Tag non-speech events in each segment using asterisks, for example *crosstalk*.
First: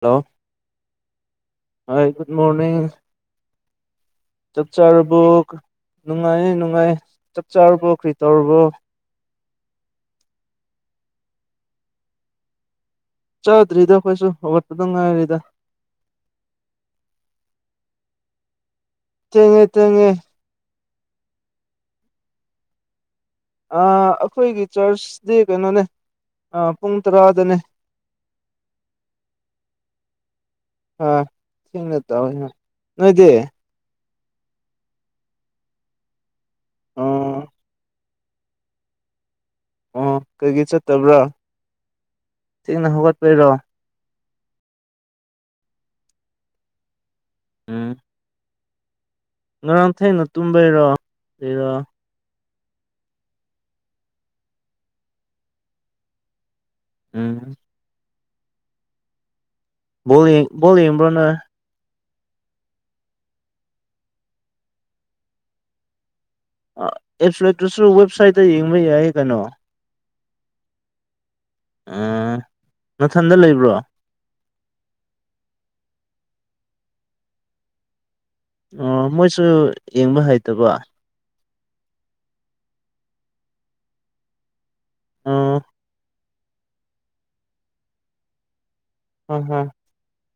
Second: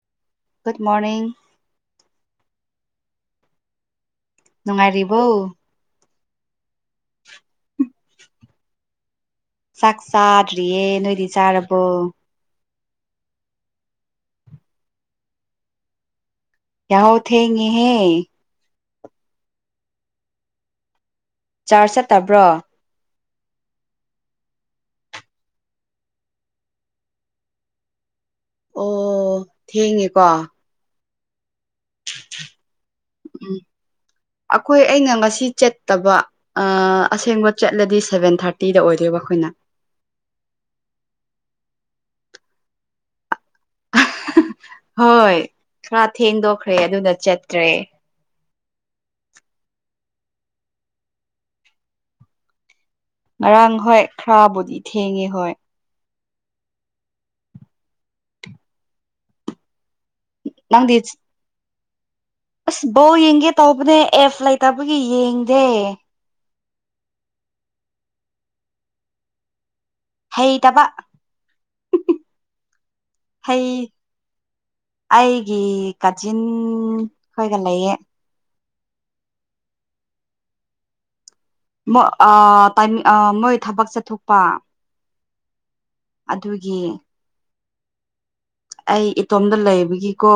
hello good morning ꯍ good morning ꯆꯞ ꯅꯨꯡꯉꯥꯏꯔꯤꯕꯣ ꯆꯥꯔꯨꯕꯛ ꯅꯨꯡꯉꯥꯏ ꯅꯨꯡꯉꯥꯏ ꯆꯥꯛ ꯆꯥꯔꯨꯕꯣ ꯀꯔꯤ ꯇꯧꯔꯨꯕꯣ ꯆꯥꯛꯆꯥꯥꯔꯤꯌꯦ ꯅꯣꯏꯏꯔꯤ ꯆꯥꯔ ꯑꯕꯨꯣ ꯆꯥꯗ꯭ꯔꯤꯗ ꯑꯩꯈꯣꯏꯁꯨ ꯍꯧꯋꯥꯠꯄꯗ ꯉꯥꯏꯔꯤꯗ ꯌꯥꯍꯧ ꯊꯦꯡꯍꯦ ꯆꯉꯦ ꯆꯉꯦ ꯆꯥꯔꯖ ꯆꯠꯇꯕ꯭ꯔꯣ ꯑꯩꯈꯣꯏꯒꯤ ꯆꯔꯆꯗꯤ ꯀꯩꯅꯣꯅꯦ ꯑ ꯄꯨꯡ ꯇꯔꯥꯗꯅꯦ ꯑꯣ ꯊꯦꯡꯉꯦꯀꯣ ꯑ ꯊꯦꯡꯅ ꯇꯧꯋꯤ ꯅꯣꯏꯗꯤ ꯑꯩꯈꯣꯏ ꯑꯩꯅ ꯉꯁꯤ ꯆꯠꯇꯕ ꯑꯣ ꯑꯁꯦꯡꯕ ꯆꯠꯂꯗꯤ ꯁꯚꯦꯟ ꯊꯥꯔꯇꯤꯗ ꯑꯣꯏꯗꯣꯏꯕ ꯑꯩꯈꯣꯏꯅ ꯑꯣ ꯀꯩꯒꯤ ꯆꯠꯇꯕ꯭ꯔꯥ ꯊꯦꯡꯅ ꯍꯧꯒꯠꯄꯩꯔꯣ ꯍꯣꯏ ꯈꯔ ꯊꯦꯡꯗꯣꯛꯈ꯭ꯔꯦ ꯑꯗꯨꯅ ꯆꯠꯇ꯭ꯔꯦ ꯎꯝ ꯉꯔꯥꯡ ꯊꯩꯅ ꯇꯨꯝꯕꯩꯔꯣ ꯂꯩꯔꯣ ꯉꯔꯥꯡ ꯍꯣꯏ ꯈꯔꯕꯨꯗꯤ ꯊꯦꯡꯉꯦ ꯍꯣꯏ ꯎꯝ ꯂꯤ ꯅꯪꯗꯤ ꯌꯦꯡꯕ꯭ꯔꯣꯅ ꯑꯁ ꯕꯧ ꯌꯦꯡꯒꯦ ꯇꯧꯕꯅꯦ ꯑꯦꯐ ꯂꯩꯇꯕꯒꯤ ꯌꯦꯡꯗꯦ ꯑꯦꯞꯁꯨ ꯂꯇꯨꯁꯨ ꯋꯦꯕꯁꯥꯏꯠꯇ ꯌꯦꯡꯕ ꯌꯥꯏ ꯀꯩꯅꯣ ꯍꯩ ꯇꯕ ꯑꯥ ꯅꯊꯟꯗ ꯍꯩ ꯂꯩꯕ꯭ꯔꯣ ꯑꯩꯒꯤ ꯆꯟ ꯈꯣꯏꯒ ꯂꯩꯌꯦ ꯑꯣ ꯃꯣꯏꯁꯨ ꯌꯦꯡꯕ ꯍꯩꯇꯕ ꯇꯥꯏ ꯃꯣꯏ ꯊꯕꯛ ꯆꯠꯊꯣꯛꯄ ꯑꯥ ꯑꯗꯨꯒꯤ ꯑꯩ ꯍꯣꯏ ꯏꯇꯣꯝꯗ ꯍꯣꯏ ꯂꯩꯕꯒꯤꯀꯣ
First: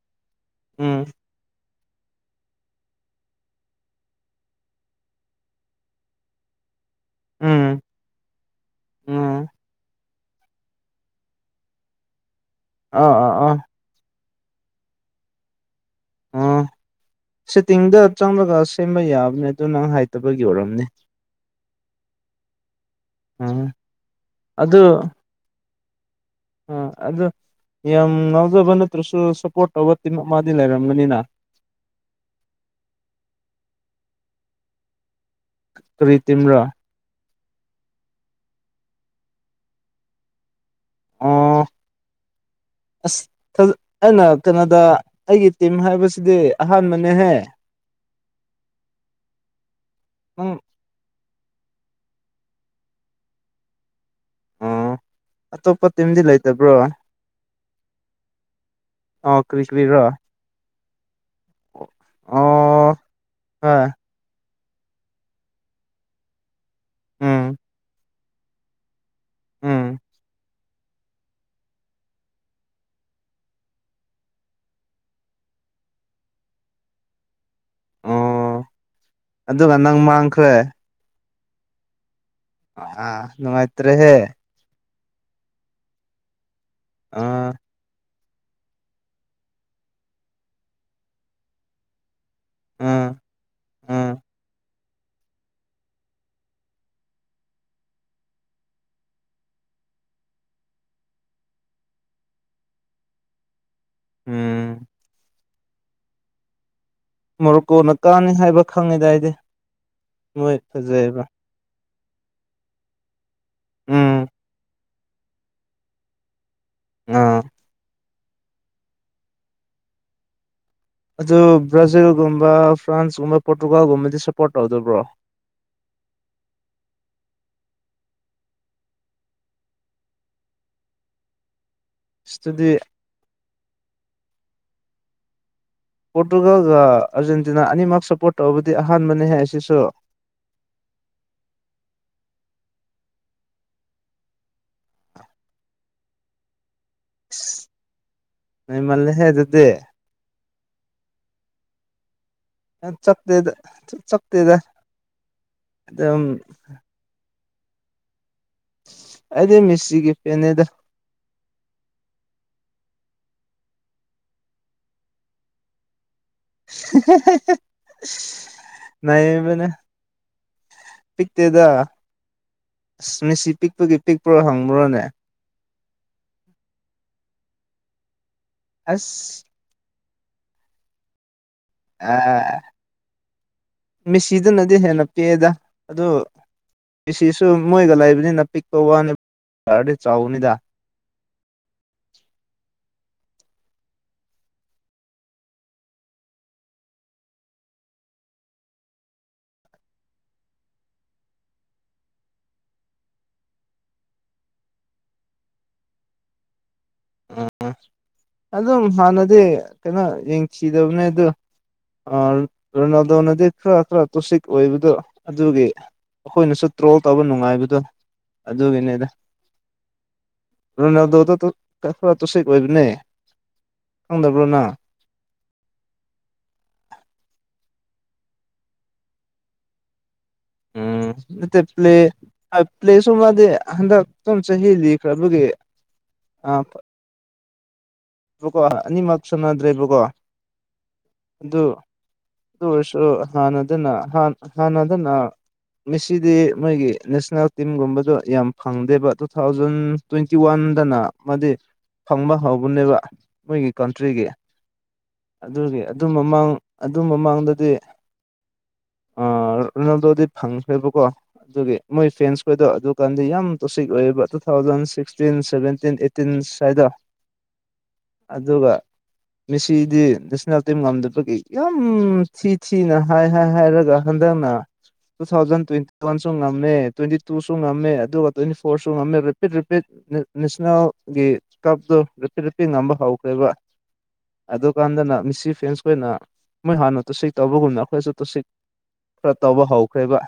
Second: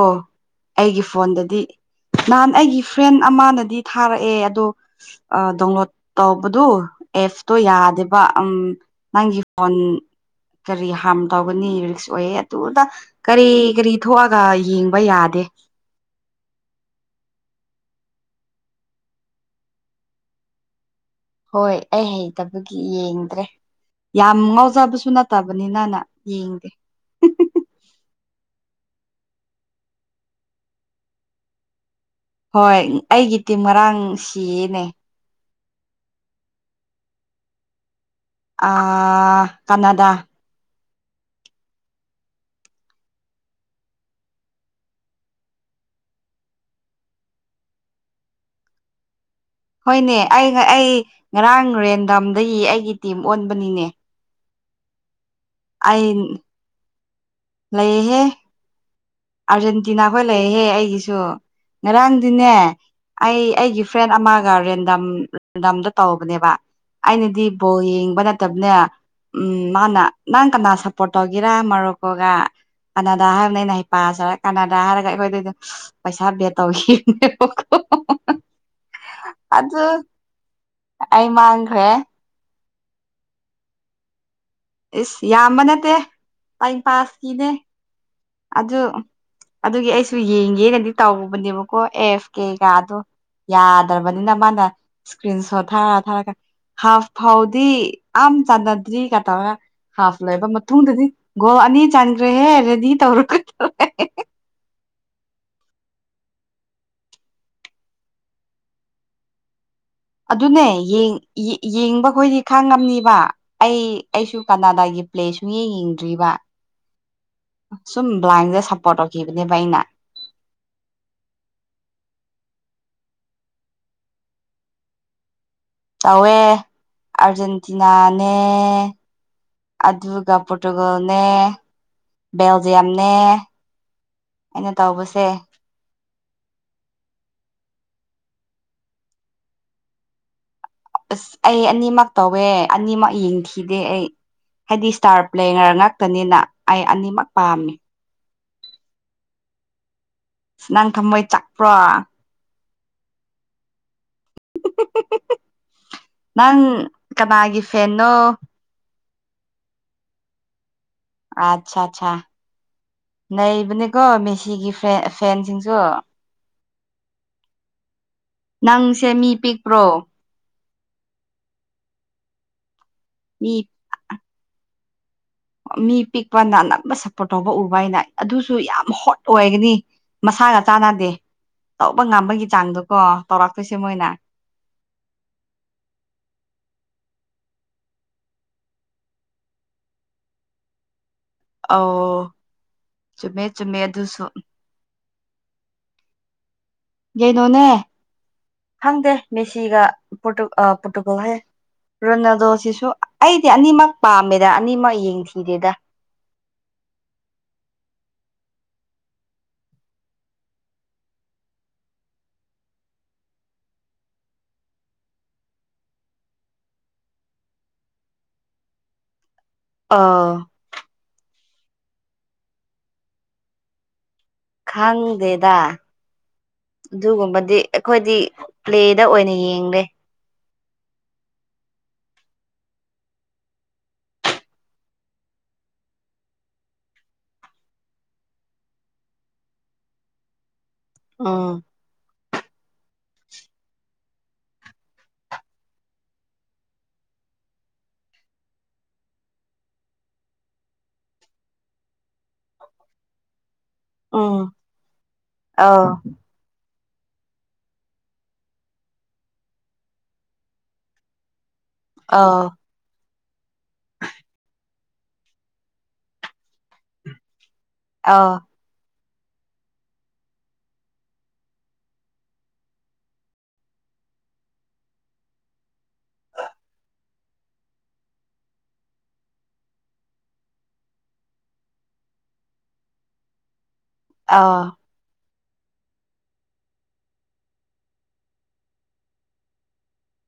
ꯑꯩꯒꯤ ꯎꯝ ꯐꯣꯟꯗꯗꯤ ꯅꯍꯥꯟ ꯑꯩꯒꯤ ꯐ꯭ꯔꯦꯟ ꯑꯃꯅꯗꯤ ꯊꯥꯔꯛꯑꯦ ꯑꯗꯣ ꯗꯥꯎꯟꯂꯣꯗ ꯇꯧꯕꯗꯨ ꯑꯦꯞꯇꯣ ꯎꯝ ꯌꯥꯗꯦꯕ ꯎ ꯅꯪꯒꯤ ꯎꯝ ꯐꯣꯟ ꯀꯔꯤ ꯍꯥꯔꯝ ꯇꯧꯒꯅꯤ ꯔꯤꯛꯁ ꯑꯣꯏꯌꯦ ꯑꯗꯨꯗ ꯑꯥ ꯑꯥ ꯀꯔꯤ ꯑꯥ ꯀꯔꯤ ꯊꯣꯛꯑꯒ ꯌꯦꯡꯕ ꯌꯥꯗꯦ ꯁꯇꯤꯡꯗ ꯆꯪꯕꯒ ꯁꯦꯝꯕ ꯌꯥꯕꯅꯦ ꯑꯗꯨ ꯅꯪ ꯍꯥꯏꯇꯕꯒꯤ ꯑꯣꯏꯔꯝꯅꯦ ꯍꯣꯏ ꯑꯩ ꯍꯩꯇꯕꯒꯤ ꯌꯦꯡꯗ꯭ꯔꯦ ꯎꯝ ꯌꯥꯝ ꯉꯥꯎꯖꯕꯁꯨ ꯅꯠꯇꯕꯅꯤꯅꯅ ꯌꯦꯡꯗꯦ ꯑ ꯑꯗ ꯌꯥꯝ ꯅꯥꯎꯖ ꯠꯇ꯭ꯔꯁꯨ ꯁꯞꯄꯣꯔꯠ ꯇꯧꯕ ꯇꯤꯟꯃꯛ ꯃꯥꯗꯤ ꯂꯩꯔꯝꯒꯅꯤꯅ ꯍꯣꯏ ꯑꯩꯒꯤ ꯇꯤꯝ ꯉꯥꯡ ꯁꯤꯌꯦꯅꯦ ꯀ꯭ꯔꯤꯇꯤꯝ꯭ꯔ ꯑ ꯀꯅꯥꯗꯥ ꯑ *inaudible* ꯑꯁ ꯑꯩꯅ ꯀꯩꯅꯣꯗ ꯑꯩꯒꯤ ꯇꯤꯝ ꯍꯥꯏꯕꯁꯤꯗꯤ ꯑꯍꯥꯟꯕꯅꯦꯍꯦ ꯍꯣꯏꯅꯦ ꯑꯩ ꯅꯪ ꯑꯩ ꯉꯔꯥꯡ ꯔꯦꯟꯗꯝꯗꯒꯤ ꯑꯩꯒꯤ ꯇꯤꯝ ꯑꯣꯟꯕꯅꯤꯅꯦ ꯑꯣ ꯑꯇꯣꯞꯄ ꯑꯩ ꯇꯤꯝꯗꯤ ꯂꯩꯇꯕ꯭ꯔꯣ ꯂꯩꯍꯦ ꯑꯣ ꯀꯔꯤ ꯀꯔꯤꯔꯣ ꯑꯥꯔꯖꯦꯟꯇꯤꯅꯥꯈꯣꯏ ꯂꯩꯍꯦ ꯑꯩꯒꯤꯁꯨ ꯉꯔꯥꯡꯗꯤꯅꯦ ꯑꯣ ꯑꯩ ꯑꯩꯒꯤ ꯍꯣꯏ ꯐ꯭ꯔꯦꯟ ꯑꯃ ꯔꯦꯟꯗꯝ ꯔꯦꯟꯗꯝꯗ ꯇꯧꯧꯕꯅꯦꯕ ꯑꯩꯅꯗꯤ ꯎꯝ ꯕꯣ ꯌꯦꯡꯕ ꯅꯠꯇꯕꯅꯦ ꯎꯝ ꯃꯥꯅ ꯅꯪ ꯀꯅꯥ ꯁꯞꯄꯣꯔꯠ ꯇꯧꯒꯦꯔ ꯃꯔꯨꯞꯀꯣꯒ ꯀꯅꯥꯗ ꯍꯥꯏꯕꯅ ꯑꯩꯅ ꯍꯥꯏ ꯄꯥꯁ ꯍꯥꯏꯔ ꯀꯅꯗ ꯍꯥꯏꯔꯒ ꯑꯩꯈꯣꯏꯗꯗ ꯄꯩꯁꯥ ꯕꯦ ꯇꯧꯈꯤꯅꯦꯕꯣ ꯑꯣ ꯑꯗꯨꯒ ꯅꯪ ꯃꯥꯡꯈ꯭ꯔꯦ ꯃꯥ꯭ꯔꯦ ꯑ ꯅꯨꯡꯃꯥꯏꯇ꯭ꯔꯦ ꯍꯦ ꯏꯁꯁ ꯌꯥꯝꯕ ꯅꯠꯇꯦ ꯇꯥꯏꯝ ꯄꯥꯁꯀꯤꯅꯦ ꯑꯥ ꯑꯗꯨ ꯑꯗꯨꯒꯤ ꯑꯩꯁꯨ ꯌꯦꯡꯒꯦꯅꯗꯤ ꯇꯧꯕꯅꯦꯕꯀꯣ ꯑꯦꯐ ꯀꯦꯒꯗꯣ ꯑꯥ ꯑꯥ ꯌꯥꯗ꯭ꯔꯕꯅꯤꯅ ꯃꯥꯅ ꯏꯁꯀ꯭ꯔꯤꯟ ꯁꯣꯠ ꯊꯥꯔ ꯊꯥꯔꯒ ꯍꯥꯐ ꯐꯥꯎꯗꯤ ꯑ ꯆꯥꯟꯅꯗ꯭ꯔꯤ ꯀ ꯇꯧꯒ ꯍꯥꯐ ꯂꯣꯏꯕ ꯃꯇꯨꯡꯗꯗꯤ ꯒꯣꯜ ꯑꯅꯤ ꯆꯥꯟꯈ꯭ꯔꯦꯍꯦ ꯔꯦꯗꯤ ꯇꯧꯔꯒꯧꯦ ꯎꯝ ꯃꯣꯔꯣꯀꯣꯅ ꯀꯥꯅꯤ ꯍꯥꯏꯕ ꯈꯪꯉꯤꯗꯥꯏꯗꯤ ꯑꯗꯨꯅꯦ ꯌꯦꯡꯕ ꯑꯩꯈꯣꯏꯗꯤ ꯈꯥꯡ ꯉꯝꯅꯤꯕ ꯑꯩ ꯎꯝ ꯑꯩꯁꯨ ꯀꯅꯥꯗꯥꯒꯤ ꯄ꯭ꯂꯦ ꯁ ꯌꯦꯡ ꯌꯦꯡꯗ꯭ꯔꯤꯕ ꯑꯥ ꯁꯨꯝ ꯕ꯭ꯂꯥꯏꯟꯁꯦ ꯁꯄꯣꯔꯠꯔꯈꯤꯕꯈꯤꯕꯅꯦ ꯥꯏꯅ ꯑꯗꯨ ꯕ꯭ꯔꯥꯖꯤꯜꯒꯨꯝꯕ ꯐ꯭ꯔꯥꯟꯁꯀꯨꯝꯕ ꯄꯣꯔꯇꯨꯒꯥꯜꯒꯨꯝꯕꯗꯤ ꯁꯞꯄꯣꯔꯠ ꯇꯧꯗꯕ꯭ꯔꯣ ꯇꯧꯋꯦ ꯑꯥꯔꯖꯦꯟꯇꯤꯅꯥꯅꯦ ꯑꯗꯕꯨꯒ ꯄꯨꯇꯒꯅꯦ ꯑꯗꯨꯗꯤ ꯕꯦꯜꯖꯤꯌꯝꯅꯦ ꯑꯩꯅ ꯇꯧꯕꯁꯦ ꯄꯣꯔꯇꯨꯒꯥꯜꯒ ꯑꯥꯔꯖꯦꯟꯇꯤꯅꯥ ꯑꯅꯤꯃꯛ ꯁꯄꯣꯔꯠ ꯇꯔꯕꯗꯤ ꯑꯍꯥꯟꯕꯅꯤ ꯍꯥꯏ ꯑꯁꯤꯁꯨ ꯑꯁ ꯑꯩ ꯑꯅꯤꯃꯛ ꯇꯧꯋꯦ ꯑꯅꯤꯃꯛ ꯌꯦꯡꯈꯤꯗꯦ ꯑꯩ ꯍꯥꯏꯗꯤ ꯏꯁꯇꯥꯔ ꯄ꯭ꯂꯦ ꯉꯔ ꯉꯥꯛꯇꯅꯤꯅ ꯑꯩ ꯑꯅꯤꯃꯛ ꯄꯥꯝꯃꯤ ꯅ ꯃꯥꯜꯂꯦ ꯍꯦ ꯑꯗꯨꯗꯦ ꯅꯪ ꯊꯝꯃꯣꯏ ꯆꯥꯛꯄ꯭ꯔꯣ ꯆꯠꯇꯦꯗ ꯆꯠꯇꯦꯗ ꯑꯗꯨꯝ ꯦꯟꯅꯣ ꯑꯩꯗꯤ ꯃꯤꯁꯁꯤꯒꯤ ꯐꯦꯅꯦꯗ ꯑꯆꯥ ꯑꯠꯆꯥ ꯂꯩꯔꯤꯕꯕꯅꯤꯀꯣ ꯃꯦꯁꯤꯒꯤ ꯐ ꯐꯦꯟꯁꯤꯡꯁꯨ ꯅꯪꯁꯦ ꯉ ꯃꯤ ꯃꯅꯦ ꯄꯤꯛꯄ꯭ꯔꯣ ꯄꯤꯛꯇꯦꯗ ꯃꯤꯁꯤ ꯃꯤ ꯄꯤꯛꯄꯒꯤ ꯄꯤꯛꯄ꯭ꯔꯣ ꯍꯪꯕ꯭ꯔꯣꯅꯦ ꯃꯤ ꯄꯤꯛꯄ ꯅꯥ ꯅꯝꯕ ꯁꯞꯄꯣꯔꯠ ꯇꯧꯕ ꯎꯕ ꯍꯥꯏꯅ ꯑꯗꯨꯁꯨ ꯌꯥꯝ ꯍꯣꯠ ꯑꯁ ꯑꯣꯏꯒꯅꯤ ꯃꯁꯥꯒ ꯆꯥꯟꯅꯗꯦ ꯇꯧꯕ ꯉꯝꯕꯒꯤ ꯑꯦ ꯆꯥꯡꯗꯣꯀꯣ ꯇꯧꯔꯛꯇꯣꯏꯁꯦ ꯃꯣꯏꯅ ꯃꯤꯦꯁꯤꯗꯅꯗꯤ ꯍꯦꯟꯅ ꯄꯦꯛꯑꯦꯗ ꯑꯗꯨ ꯑꯁꯤꯁꯨ ꯃꯣꯏꯒ ꯂꯩꯕꯅꯤꯅ ꯄꯤꯛꯄ ꯋꯥꯅꯤꯔꯗꯤ ꯆꯥꯎꯅꯤꯗ ꯑꯣ ꯆꯃꯦꯃꯦ ꯆꯨꯝꯃꯦ ꯑꯗꯨꯁꯨ ꯀꯩꯅꯣꯅꯦ ꯈꯪꯗꯦ ꯃꯦꯁꯤꯒꯇꯨ ꯄꯣꯔꯇꯨꯒꯜ ꯍꯥꯏꯌꯦ ꯔꯣꯅꯥꯗꯣꯁꯤꯁꯨ ꯑꯩꯗꯤ ꯑꯅꯤꯃꯛ ꯄꯥꯝꯃꯦꯗ ꯑꯅꯤꯃꯛ ꯌꯦꯡꯊꯤꯗꯦꯗ ꯑꯗꯨꯝ ꯍꯥꯟꯅꯗꯤ ꯀꯩꯅꯣ ꯌꯦꯡꯁꯤꯗꯕꯅꯦ ꯑꯗꯨ ꯔꯣꯅꯥꯜꯗꯣꯅꯗꯤ ꯈꯔ ꯈꯔ ꯇꯣꯁꯤꯛ ꯑꯣꯏꯕꯗꯣ ꯑꯗꯨꯒꯤ ꯑꯩꯈꯣꯏꯅꯁꯨ ꯇ꯭ꯔꯣꯜ ꯇꯧꯕ ꯅꯨꯡꯉꯥꯏꯕꯗꯣ ꯑꯗꯨꯒꯤꯅꯤꯗ ꯑꯥ ꯔꯣꯅꯥꯜꯗꯣꯗ ꯀ ꯈꯔ ꯇꯨꯁ ꯀꯕꯅꯦ ꯈꯪꯗꯦꯗ ꯑꯗꯨꯒꯨꯝꯕꯗꯤ ꯑꯩꯈꯣꯏꯗꯤ ꯄ꯭ꯂꯦꯗ ꯑꯣꯏꯅ ꯌꯦꯡꯂꯡꯦ ꯃ ꯄ꯭ꯂꯦ ꯄ꯭ꯂꯦ ꯁꯣ ꯃꯥꯗꯤ ꯍꯟꯗꯛ ꯇꯝ ꯆ ꯍꯜꯂꯤ ꯈꯕꯒꯤ ꯑ ꯕꯀꯣ ꯑꯅꯤꯃꯛ ꯁꯨꯅꯗ꯭ꯔꯦꯕꯀꯣ ꯑꯥ ꯁꯨꯣ ꯍꯅ ꯑꯗꯨꯅ ꯍ ꯍꯅ ꯑꯗꯨꯅ ꯃꯁꯤꯁꯤꯗꯤ ꯃꯣꯏꯒꯤ ꯅꯦꯁꯅꯦꯜ ꯇꯤꯝꯒꯨꯝꯕꯗꯣ ꯌꯥꯝ ꯐꯪꯗꯦꯕ ꯇꯨ ꯊꯥꯎꯖꯟ ꯇ꯭ꯋꯦꯟꯇꯤ ꯋꯥꯟ ꯈꯟꯗꯅ ꯑꯃꯗꯤ ꯐꯪꯕ ꯍꯧꯕꯅꯦꯕ ꯃꯣꯏꯒꯤ ꯀꯟꯇ꯭ꯔꯤꯒꯤ ꯎꯝ ꯑꯗꯨꯒꯤ ꯑꯥꯎ ꯑꯗꯨ ꯃꯃꯥꯡ ꯑꯗꯨ ꯃꯃꯥꯡꯗꯗꯤ ꯔꯣꯅꯥꯜꯗꯣꯗꯤ ꯐꯪꯈ꯭ꯔꯦꯕꯀꯣ ꯑꯗꯨꯒꯤ ꯃꯣꯏ ꯐꯦꯟꯁ ꯑꯥꯎ ꯈꯗꯣ ꯑꯗꯨ ꯀꯥꯟꯗꯤ ꯌꯥꯝ ꯇꯣꯁꯤꯛ ꯑꯣꯏꯌꯦꯕ two thousand sixteen seventeen eighteen ꯁ꯭ꯋꯥꯏꯗ ꯑꯥꯎ ꯑꯗꯨꯒ ꯃꯤꯦꯁꯤꯗꯤ ꯅꯦꯁꯅꯦꯜ ꯇꯤꯝ ꯉꯝꯗꯕꯒꯤ ꯌꯥꯝ ꯊꯤ ꯊꯤꯅ ꯍꯥꯏ ꯍꯥꯏ ꯍꯥꯏꯔꯒ ꯍꯟꯗꯛꯅ ꯇꯨ ꯊꯥꯎꯖꯟ ꯇ꯭ꯋꯦꯟꯇꯤ ꯋꯥꯟꯁꯨ ꯉꯝꯃꯦ ꯇ꯭ꯋꯦꯟꯇꯤ ꯇꯨꯁꯨ ꯉꯝꯃꯦ ꯑꯗꯨꯒ ꯇ꯭ꯋꯦꯟꯇꯤ ꯐꯣꯔꯁꯨ ꯉꯝꯃꯦ ꯔꯤꯄꯤꯠ ꯔꯤꯄꯤꯠ ꯅꯦꯁꯅꯦꯜꯒꯤ ꯀꯞꯇꯣ ꯔꯦꯞꯄꯤ ꯔꯦꯞꯄꯤ ꯉꯝꯕ ꯍꯧꯈ꯭ꯔꯦꯕ ꯑꯥꯎ ꯑꯗꯨꯀꯥꯟꯗꯅ ꯃꯤꯁꯤ ꯐ꯭ꯔꯦꯟꯁꯈ ꯑꯣꯏꯅ ꯃꯣꯏ ꯍꯥꯟꯅ ꯇꯨꯁꯤ ꯇꯧꯕꯒꯨꯝꯅ ꯑꯩꯈꯣꯏꯁꯨ ꯇꯨꯁꯤ ꯈꯔ ꯇꯧꯕ ꯍꯧꯈ꯭ꯔꯦꯕ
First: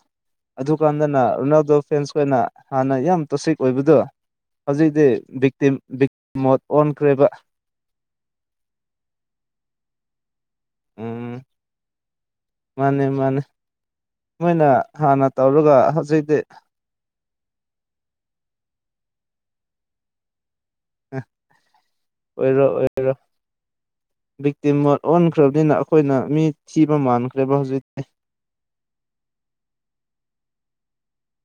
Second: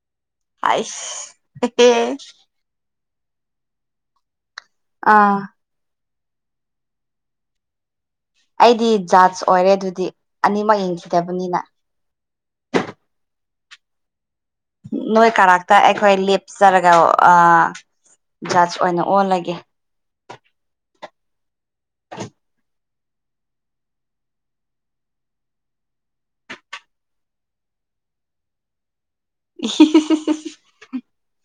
ꯑꯩꯁ ꯑꯗꯨꯀꯥꯟꯗꯅ ꯔꯣꯅꯥꯜꯗꯣ ꯑꯦꯍꯦ ꯐ꯭ꯔꯦꯟꯁꯈ ꯑꯣꯏꯅ ꯍꯥꯟꯅ ꯌꯥꯝ ꯇꯣꯁꯤꯛ ꯑꯣꯏꯕꯗꯣ ꯍꯧꯖꯤꯛꯇꯤ ꯑꯥ ꯕꯤ ꯕꯤꯛꯇ ꯃꯣꯠ ꯑꯣꯟꯈ꯭ꯔꯦꯕ ꯑꯩꯗꯤ ꯖꯥꯁ ꯑꯣꯏꯔꯦ ꯑꯗꯨꯗꯤ ꯑꯅꯤꯃꯛ ꯎꯝ ꯌꯦꯡꯈꯤꯗꯕꯅꯤꯅ ꯃꯥꯅꯦ ꯃꯥꯅꯦ ꯃꯣꯏꯅ ꯍꯥꯟꯅ ꯅꯣꯏ ꯀꯥꯔꯥꯛꯇ ꯇꯧꯔꯒ ꯑꯩꯈꯣꯏꯦ ꯍꯧꯖꯤꯛꯇꯤ ꯂꯦꯞꯆꯔꯒ ꯑꯖ ꯑꯣꯏꯅ ꯑꯣꯜꯂꯒꯦ ꯑꯣꯏꯔꯣ ꯑꯣꯏ ꯑꯣꯏꯔꯣ ꯕꯤꯛꯇꯤꯝ ꯃꯣꯠ ꯑꯣꯟꯈ꯭ꯔꯕꯅꯤꯅ ꯑꯩꯈꯣꯏꯅ ꯃꯤ ꯊꯤꯕ ꯃꯥꯟꯈ꯭ꯔꯦꯕ ꯍꯧꯖꯤꯛꯇꯤ *unintelligible*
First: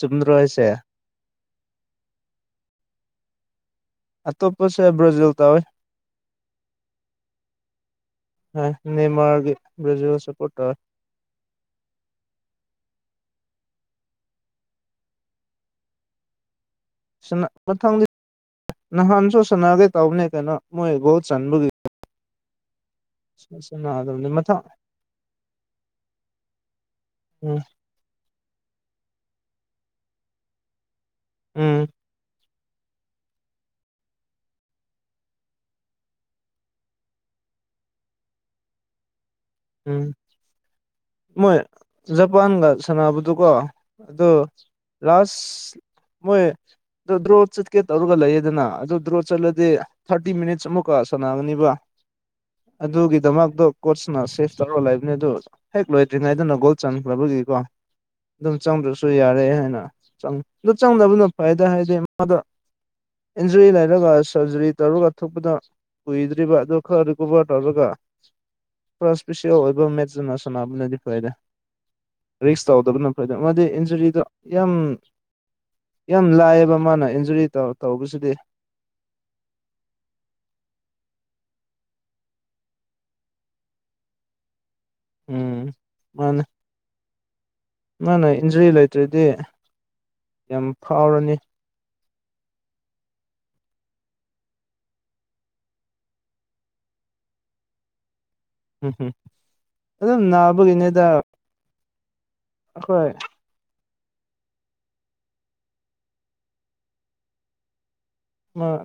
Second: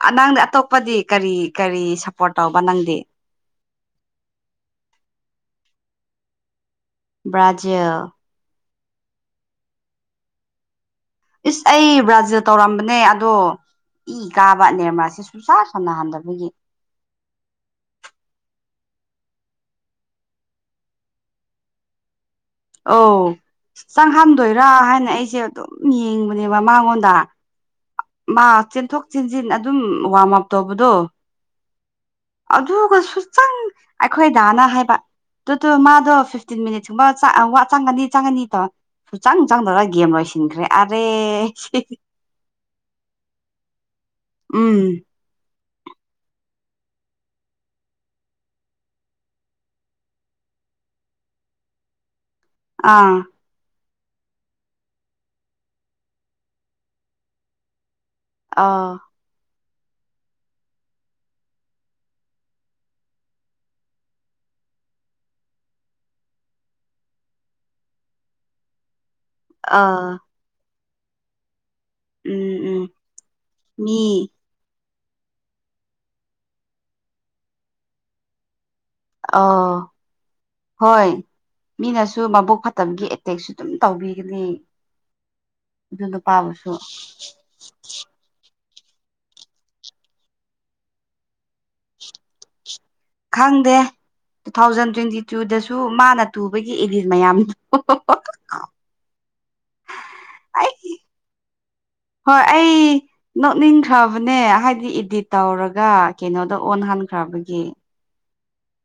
ꯆꯨꯝꯗ꯭ꯔꯣ ꯅꯪꯗꯤ ꯍꯥꯏꯁꯦ ꯑꯇꯣꯞꯄꯗꯤ ꯀꯔꯤ ꯀꯔꯤ ꯁꯞꯄꯣꯔꯠ ꯇꯧꯕ ꯅꯪꯗꯤ ꯑꯇꯣꯞꯄꯁꯦ ꯕ꯭ꯔꯥꯖꯤꯜ ꯇꯧꯋꯤ ꯕ꯭ꯔꯥꯖꯤꯜ ꯅꯅꯤꯃꯔꯒ ꯕꯖꯁꯄꯠꯇ ꯏꯁ ꯑꯩ ꯕ꯭ꯔꯥꯖꯤꯜ ꯇꯧꯔꯝꯕꯅꯦ ꯑꯗꯣ ꯏ ꯀꯥꯕ ꯅꯤꯔꯃꯥꯁꯤꯦ ꯁꯨꯡꯁꯥ ꯁꯝꯅꯍꯟꯗꯕꯒꯤ ꯁꯤ ꯃꯊꯪꯗꯤ ꯅꯍꯟꯁꯨꯣ ꯁꯅꯥꯒꯦ ꯇꯥꯎꯅꯦ ꯀꯅ ꯃꯨꯣꯏ ꯒꯣꯠ ꯆꯟꯕꯨꯒꯤ ꯑ ꯆꯪ ꯃꯊꯪ ꯍꯥꯝꯗꯣꯏꯔ ꯍꯥꯏꯅ ꯑꯩꯁꯦ ꯑꯗꯨꯝ ꯌꯦꯡꯕꯅꯦꯕ ꯃꯉꯣꯟꯗ ꯎꯝ ꯃꯥ ꯆꯦꯟꯊꯣꯛ ꯆꯦꯟꯁꯤꯟ ꯑꯗꯨꯝ ꯋꯥꯔꯝ ꯑꯞ ꯇꯧꯕꯗꯣ ꯎꯝ ꯑꯗꯨꯒꯁꯨ ꯆꯪ ꯑꯩꯈꯣꯏꯗꯥꯅ ꯍꯥꯏꯕ ꯑꯗꯨ ꯃꯥꯗꯣ ꯐꯤꯐꯇꯤꯟ ꯃꯤꯅꯤꯠꯁꯀꯨꯝꯕ ꯆꯪꯒꯅꯤ ꯆꯪꯒꯅꯤꯗꯣ ꯆꯪ ꯆꯪꯗꯔ ꯎꯝ ꯒꯦꯝ ꯂꯣꯏꯁꯤꯟꯈ꯭ꯔꯦ ꯑꯔꯦ ꯃꯣꯏ ꯑꯗꯨ ꯎꯝ ꯂꯥꯁ ꯃꯣꯏ ꯗ꯭ꯔꯣ ꯆꯠꯀꯦ ꯇꯧꯔꯒ ꯂꯩꯌꯦꯗꯅ ꯑꯗꯨꯣ ꯗ꯭ꯔꯣ ꯆꯠꯂꯗꯤ ꯊꯥꯔꯇꯤ ꯃꯤꯅꯤꯠꯁ ꯑꯃꯨꯛ ꯀꯣ ꯁꯥꯟꯅꯒꯅꯤꯕ ꯑꯥ ꯑꯗꯨꯒꯤꯗꯃꯛꯇꯣ ꯀꯣ ꯁꯅꯔꯁꯦ ꯆꯧꯔꯣ ꯂꯩꯕꯅꯦ ꯑꯗꯨꯣ ꯍꯦꯛ ꯂꯣꯏꯗ꯭ꯔꯤꯉꯩꯗꯅ ꯒꯣꯜ ꯆꯟꯈ꯭ꯔꯕꯒꯤꯀꯣ ꯑꯗꯨꯝ ꯑꯥ ꯆꯪꯗ꯭ꯔꯁꯨ ꯌꯥꯔꯦ ꯍꯥꯏꯅ ꯆꯪ ꯑꯗꯨ ꯆꯪꯗꯕꯅ ꯐꯥꯏꯗ ꯍꯥꯏꯗꯤ ꯃꯥꯗ ꯏꯟꯖꯔꯤ ꯂꯩꯔꯒ ꯁꯔꯖꯔꯤ ꯇꯧꯔꯒ ꯊꯣꯛꯄꯗ ꯀꯨꯏꯗ꯭ꯔꯤꯕ ꯑꯗꯨ ꯈꯔ ꯔꯤꯀꯣꯕꯔ ꯇꯧꯔꯒ ꯄꯁꯤ ꯑꯣꯏꯕ ꯑꯥ ꯃꯦꯖꯅ ꯁꯅꯕꯅꯗꯤ ꯐꯥꯏꯗꯦ ꯎꯝ ꯔꯤꯛꯁ ꯎꯝ ꯇꯧꯗꯕꯅ ꯐꯩꯗ ꯃꯥꯗꯤ ꯏꯟꯖꯨꯔꯤꯗꯣ ꯃꯤ ꯌꯥꯝ ꯌꯥꯝ ꯂꯥꯏꯑꯕ ꯃꯥꯅ ꯏꯟꯖꯨꯔꯤ ꯇꯧꯕꯁꯨꯗꯤ ꯑꯥ ꯍꯣꯏ ꯃꯤꯅꯁꯨ ꯃꯕꯣꯛ ꯐꯠꯇꯕꯒꯤ ꯑꯦꯇꯦꯛꯁꯨ ꯑꯗꯨꯝ ꯇꯧꯕꯤꯒꯅꯤ ꯎꯝ ꯑꯗꯨꯗ ꯃꯥꯅꯦ ꯄꯥꯕꯁꯨꯣ ꯇ꯭ꯔꯗꯤ ꯌꯥꯝ ꯐꯥꯎꯔꯅꯤ ꯈꯪꯗꯦ ꯇꯨ ꯊꯥꯎꯖꯟ ꯇ꯭ꯋꯦꯟꯇꯤ ꯇꯨꯗꯁꯨ ꯃꯥꯅ ꯇꯨꯕꯒꯤ ꯑꯦꯔꯤꯁ ꯃꯌꯥꯝꯗꯣ ꯍꯝ ꯍꯨꯝ ꯑꯗꯨꯝ ꯑꯩ ꯅꯥꯕꯒꯤꯅꯦꯗ ꯍꯣꯏ ꯑꯩ ꯑꯩꯈꯣꯏ ꯅꯣꯛꯅꯤꯡ ꯈ꯭ꯔꯕꯅꯦ ꯍꯥꯏꯗꯤ ꯏꯗꯤꯠ ꯇꯧꯔꯒ ꯀꯩꯅꯣꯗ ꯑꯣꯟꯍꯟꯈ꯭ꯔꯕꯒꯤ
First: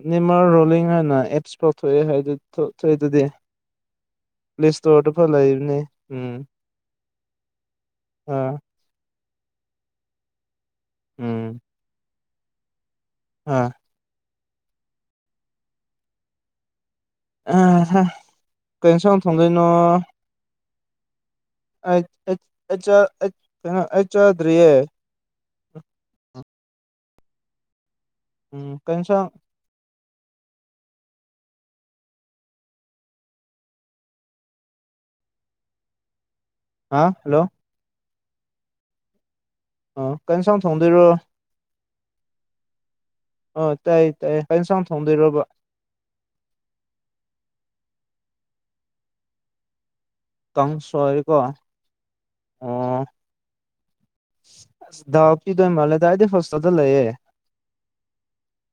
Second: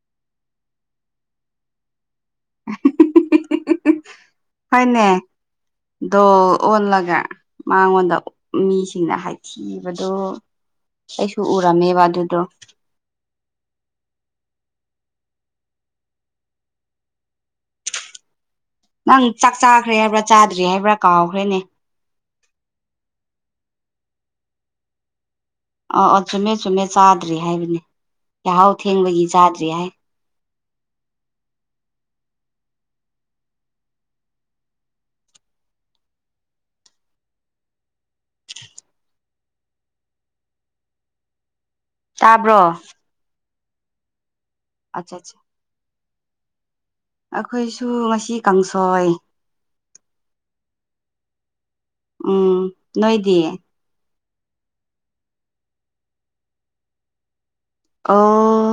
ꯅꯤꯃꯔ ꯔꯣꯂꯤꯡ ꯍꯥꯏꯅ ꯑꯦꯞꯁ ꯄꯥꯎꯊꯣꯛꯑꯦ ꯊꯣꯛꯑꯏ ꯑꯗꯨꯗꯤ ꯄ꯭ꯂꯦ ꯍꯅꯦ ꯏꯁꯇꯣꯔꯗ ꯐꯥꯎ ꯂꯩꯕꯅꯦ ꯗꯣ ꯎꯝ ꯑꯣꯟꯂꯥ ꯃꯉꯣꯟꯗ ꯑꯥ ꯃꯤꯁꯤꯡꯅ ꯍꯥꯏ ꯁꯤꯕꯗꯣ ꯑꯩꯁꯨ ꯎꯝ ꯎꯔꯝꯃꯦꯕ ꯑꯗꯨꯗꯣ ꯑꯥ ꯀꯩꯅꯣ ꯁ ꯅꯪ ꯆꯥꯛ ꯊꯣꯡꯗꯣꯏꯅꯣ ꯆꯥꯈ꯭ꯔꯦ ꯍꯥꯏꯕ꯭ꯔꯥ ꯆꯥꯗ꯭ꯔꯤ ꯍꯥꯏꯕ꯭ꯔꯥ ꯀꯥꯎꯈ꯭ꯔꯦꯅꯦ ꯆꯥꯗꯔꯤꯌꯦ ꯑ ꯑ ꯆꯨꯝꯃꯦ ꯆꯨꯝꯃꯦ ꯆꯥꯗ꯭ꯔꯔꯤ ꯍꯥꯏꯕꯅꯦ ꯎꯝ ꯆꯍꯥꯎ ꯀꯩ ꯊꯦꯡꯕꯒꯤ ꯏꯟꯁꯥꯡ ꯆꯥꯗ꯭ꯔꯤ ꯍꯥꯏ ꯍꯥ ꯍꯜꯂꯣ ꯑ ꯀꯩꯅ ꯁꯝ ꯊꯣꯡꯗꯣꯏꯔꯣ ꯇꯥꯕ꯭ꯔꯣ ꯑꯥ ꯇꯥꯏꯌꯦ ꯇꯥꯏꯌꯦ ꯍꯌꯦꯡꯁꯥꯡ ꯑꯠꯆꯥ ꯑꯠꯆꯥ ꯊꯣꯡꯗꯣꯏꯔꯕ ꯁꯨ ꯉꯁꯤ ꯀꯥꯡꯁꯣꯏ ꯀꯪ ꯁꯣꯔꯤ ꯀꯣ ꯎꯝ ꯅꯣꯏꯗꯤꯌꯦ ꯑ ꯗꯥꯎ ꯄꯤꯗꯣ ꯏ ꯃꯥꯂꯦꯗ ꯑꯩꯗꯤ ꯍꯣꯁꯇꯗ ꯂꯩꯌꯦꯦ ꯑꯥ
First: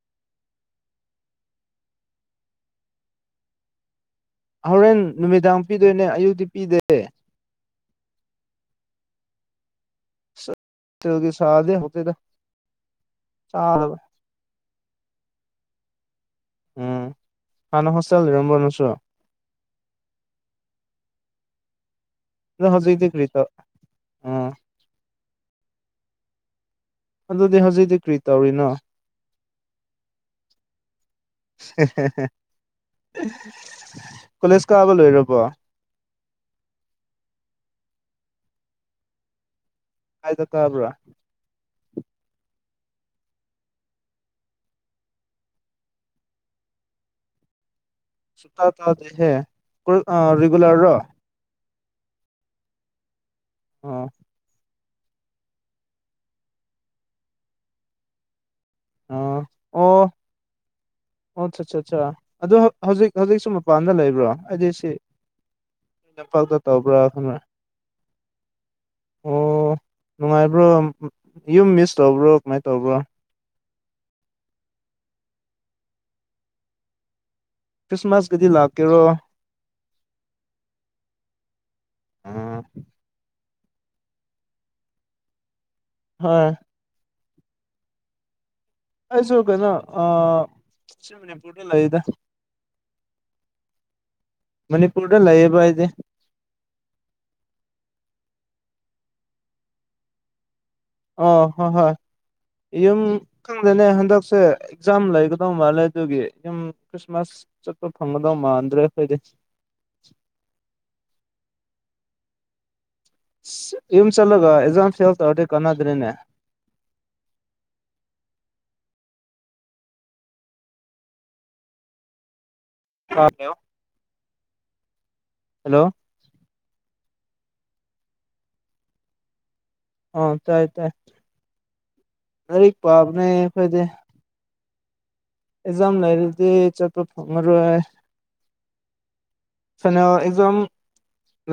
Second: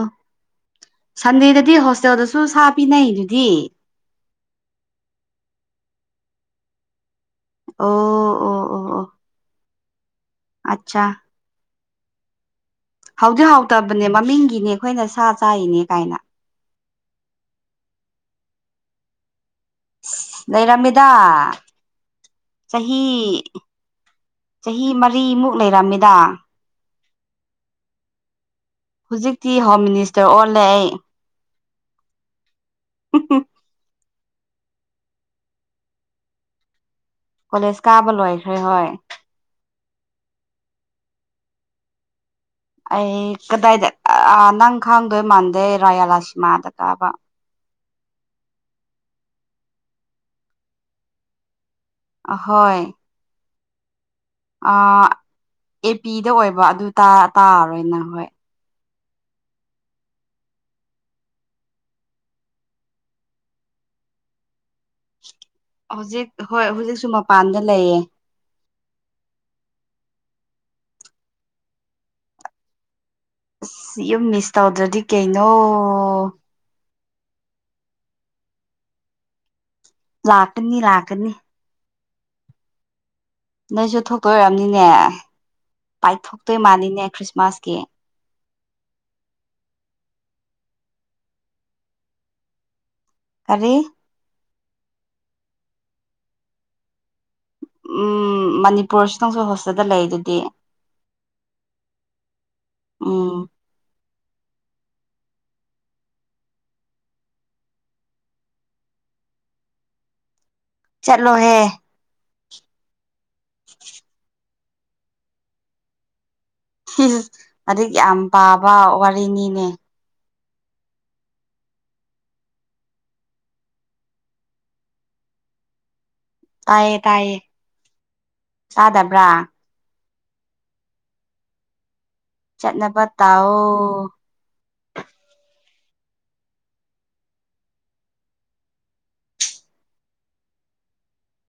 ꯁꯟꯗꯦꯗꯗꯤ ꯍꯣꯁꯇꯦꯜꯗꯁꯨ ꯁꯥ ꯄꯤꯅꯩ ꯑꯗꯨꯗꯤ ꯍꯣꯔꯦꯟ ꯅꯨꯃꯤꯗꯥꯡ ꯄꯤꯗꯣꯏꯅꯦ ꯑꯌꯨꯛꯇꯗꯤ ꯄꯤꯗꯦ ꯑꯣ ꯑꯣ ꯑꯣ ꯑꯣ ꯑꯠꯆꯥ ꯀ ꯁꯥꯗ ꯍꯧꯗ ꯍꯧꯥꯎꯗꯤ ꯍꯥꯎꯇꯕꯅꯦ ꯃꯃꯤꯡꯒꯤꯅꯦ ꯑꯩꯈꯣꯏꯅ ꯁꯥ ꯆꯥꯔꯤꯅꯦ ꯀꯥꯏꯅ ꯎꯝ ꯍꯅ ꯍꯣꯇꯦꯜ ꯔꯝꯝꯕ ꯅꯁꯨ꯭ꯔ ꯂꯩꯔꯝꯃꯤꯗ ꯑꯗꯣ ꯆꯍꯤ ꯍꯧꯖꯤꯛꯇꯤ ꯀꯔꯤ ꯇꯧ ꯑꯥ ꯆꯍꯤ ꯃꯔꯤꯃꯨꯛ ꯂꯩꯔꯝꯃꯤꯗ ꯑꯗꯨꯗꯤ ꯍꯧꯖꯤꯛꯛꯇꯤ ꯀ꯭ꯔꯤ ꯇꯧꯔꯤꯅꯣ ꯍꯧꯖꯤꯛꯇꯤ ꯍꯣꯝ ꯃꯤꯅꯤꯁꯇꯔ ꯑꯣꯜꯂꯛꯦ *inaudible* ꯀꯣꯂꯦꯖ ꯀꯥꯕ ꯂꯣꯏꯔꯕꯣ ꯀꯣꯂꯦꯖ ꯀꯥꯕ ꯂꯣꯏꯈ꯭ꯔꯦ ꯍꯣꯏ ꯍꯥꯏꯥꯏꯗ ꯇꯕꯥ ꯑꯩ ꯀꯗꯥꯏꯗ ꯅꯪ ꯈꯥꯡꯗꯣꯏ ꯃꯥꯟꯗꯦ ꯔꯥꯌꯥꯂꯥ ꯁꯤꯃꯥꯗ ꯀꯥꯕ ꯁꯛꯇ ꯇ ꯗꯦꯍꯦ ꯔꯔꯤꯒꯨꯂꯔ ꯔꯣ ꯑꯍꯣꯏ ꯑꯥ ꯑꯦ ꯄꯤꯗ ꯑꯣꯏꯕ ꯑꯗꯨ ꯇꯥꯔꯣꯏꯅ ꯍꯣꯏ ꯑ ꯑꯣ ꯑꯣ ꯑꯆꯥ ꯑꯠ ꯑꯠꯆꯥꯥ ꯑꯗ ꯍꯧꯖꯤꯛ ꯍꯧꯖꯤꯛꯁꯨ ꯃꯄꯥꯟꯗ ꯂꯩꯕ꯭ꯔꯣ ꯍꯥꯏꯗꯤ ꯁꯤ ꯍꯧꯖꯤꯛ ꯂꯝꯄꯥꯛꯇ ꯍꯣꯏ ꯍꯧꯖꯤꯛꯁꯨ ꯇꯧꯕ꯭ꯔꯥ ꯈꯅ ꯃꯄꯥꯟꯗ ꯂꯩꯌꯦ ꯑꯣ ꯅꯨꯡꯉꯥꯏꯕ꯭ꯔꯣ ꯌꯨꯝ ꯃꯤꯁ ꯇꯧꯕ꯭ꯔꯣ ꯀꯃꯥꯏꯅ ꯇꯧꯕ꯭ꯔꯣ ꯑꯁ ꯌꯨꯝ ꯃꯤꯁ ꯇꯧꯗ꯭ꯔꯗꯤ ꯀꯩꯅꯣ ꯀ꯭ꯔꯤꯁꯃꯁ ꯀꯗꯤ ꯂꯥꯛꯀꯦ ꯔꯣ ꯂꯥꯛꯀꯅꯤ ꯂꯥꯛꯀꯅꯤ ꯑꯥ ꯅꯣꯏꯁꯨ ꯊꯣꯛꯇꯣꯏ ꯑꯣꯏꯝꯅꯤꯅꯦ ꯍꯣꯏ ꯄꯥꯏꯊꯣꯛꯇꯣꯏ ꯃꯥꯅꯤꯅꯦ ꯈ꯭ꯔꯤꯁꯃꯥꯁꯀꯤ ꯑꯩꯁꯨꯨ ꯀꯅ ꯑ ꯁꯤ ꯃꯅꯤꯄꯨꯔꯅꯤ ꯂꯥꯏꯗ ꯀꯔꯤ ꯃꯅꯤꯄꯨꯔꯗ ꯂꯩꯌꯦꯕ ꯍꯥꯏꯗꯤ ꯎꯝ ꯃꯅꯤꯄꯨꯔꯁꯤ ꯅꯪꯁꯨ ꯍꯣꯁꯇꯦꯜꯗ ꯂꯩ ꯑꯗꯨꯗꯤ ꯑꯣ ꯍꯣꯏ ꯍꯣꯏ ꯌꯨꯝ ꯎꯝ ꯈꯪꯗꯅꯦ ꯍꯟꯗꯛ ꯁꯦ ꯑꯦꯛꯖꯥꯝ ꯂꯩꯒꯗꯧ ꯃꯥꯜꯂꯦ ꯑꯗꯨꯒꯤ ꯌꯨꯝ ꯈ꯭ꯔꯤꯁꯃꯥꯁ ꯆꯠꯄ ꯐꯪꯒꯗꯧ ꯃꯥꯟꯗ꯭ꯔꯦ ꯑꯩꯈꯣꯏꯗꯤ ꯆꯠꯂꯣꯍꯦ ꯏꯝ ꯆꯠꯂꯒ ꯑꯦꯛꯖꯥꯝ ꯐꯦꯦꯜ ꯇꯔꯔꯦ ꯀꯅꯥꯗ꯭ꯔꯦꯅꯦ ꯑꯛ ꯌꯥꯝ ꯄꯥꯕ ꯋꯥꯔꯤꯅꯤꯅꯦ ꯍ ꯀꯣ ꯍꯜꯂꯣ ꯇꯌꯦ ꯇꯥꯏꯌꯦ ꯇꯥꯗꯕ꯭ꯔꯥ ꯑ ꯇꯥꯏ ꯇꯥꯏ ꯑꯔ ꯆꯠꯅꯕ ꯄꯥꯕꯅꯦ ꯐꯥꯏꯗꯦ ꯇꯥꯎꯑꯣ ꯑꯦꯖꯥꯝ ꯂꯩꯔꯗꯤ ꯆꯠ ꯆꯞ ꯐꯉꯔ ꯁꯅ ꯑꯦꯖꯝ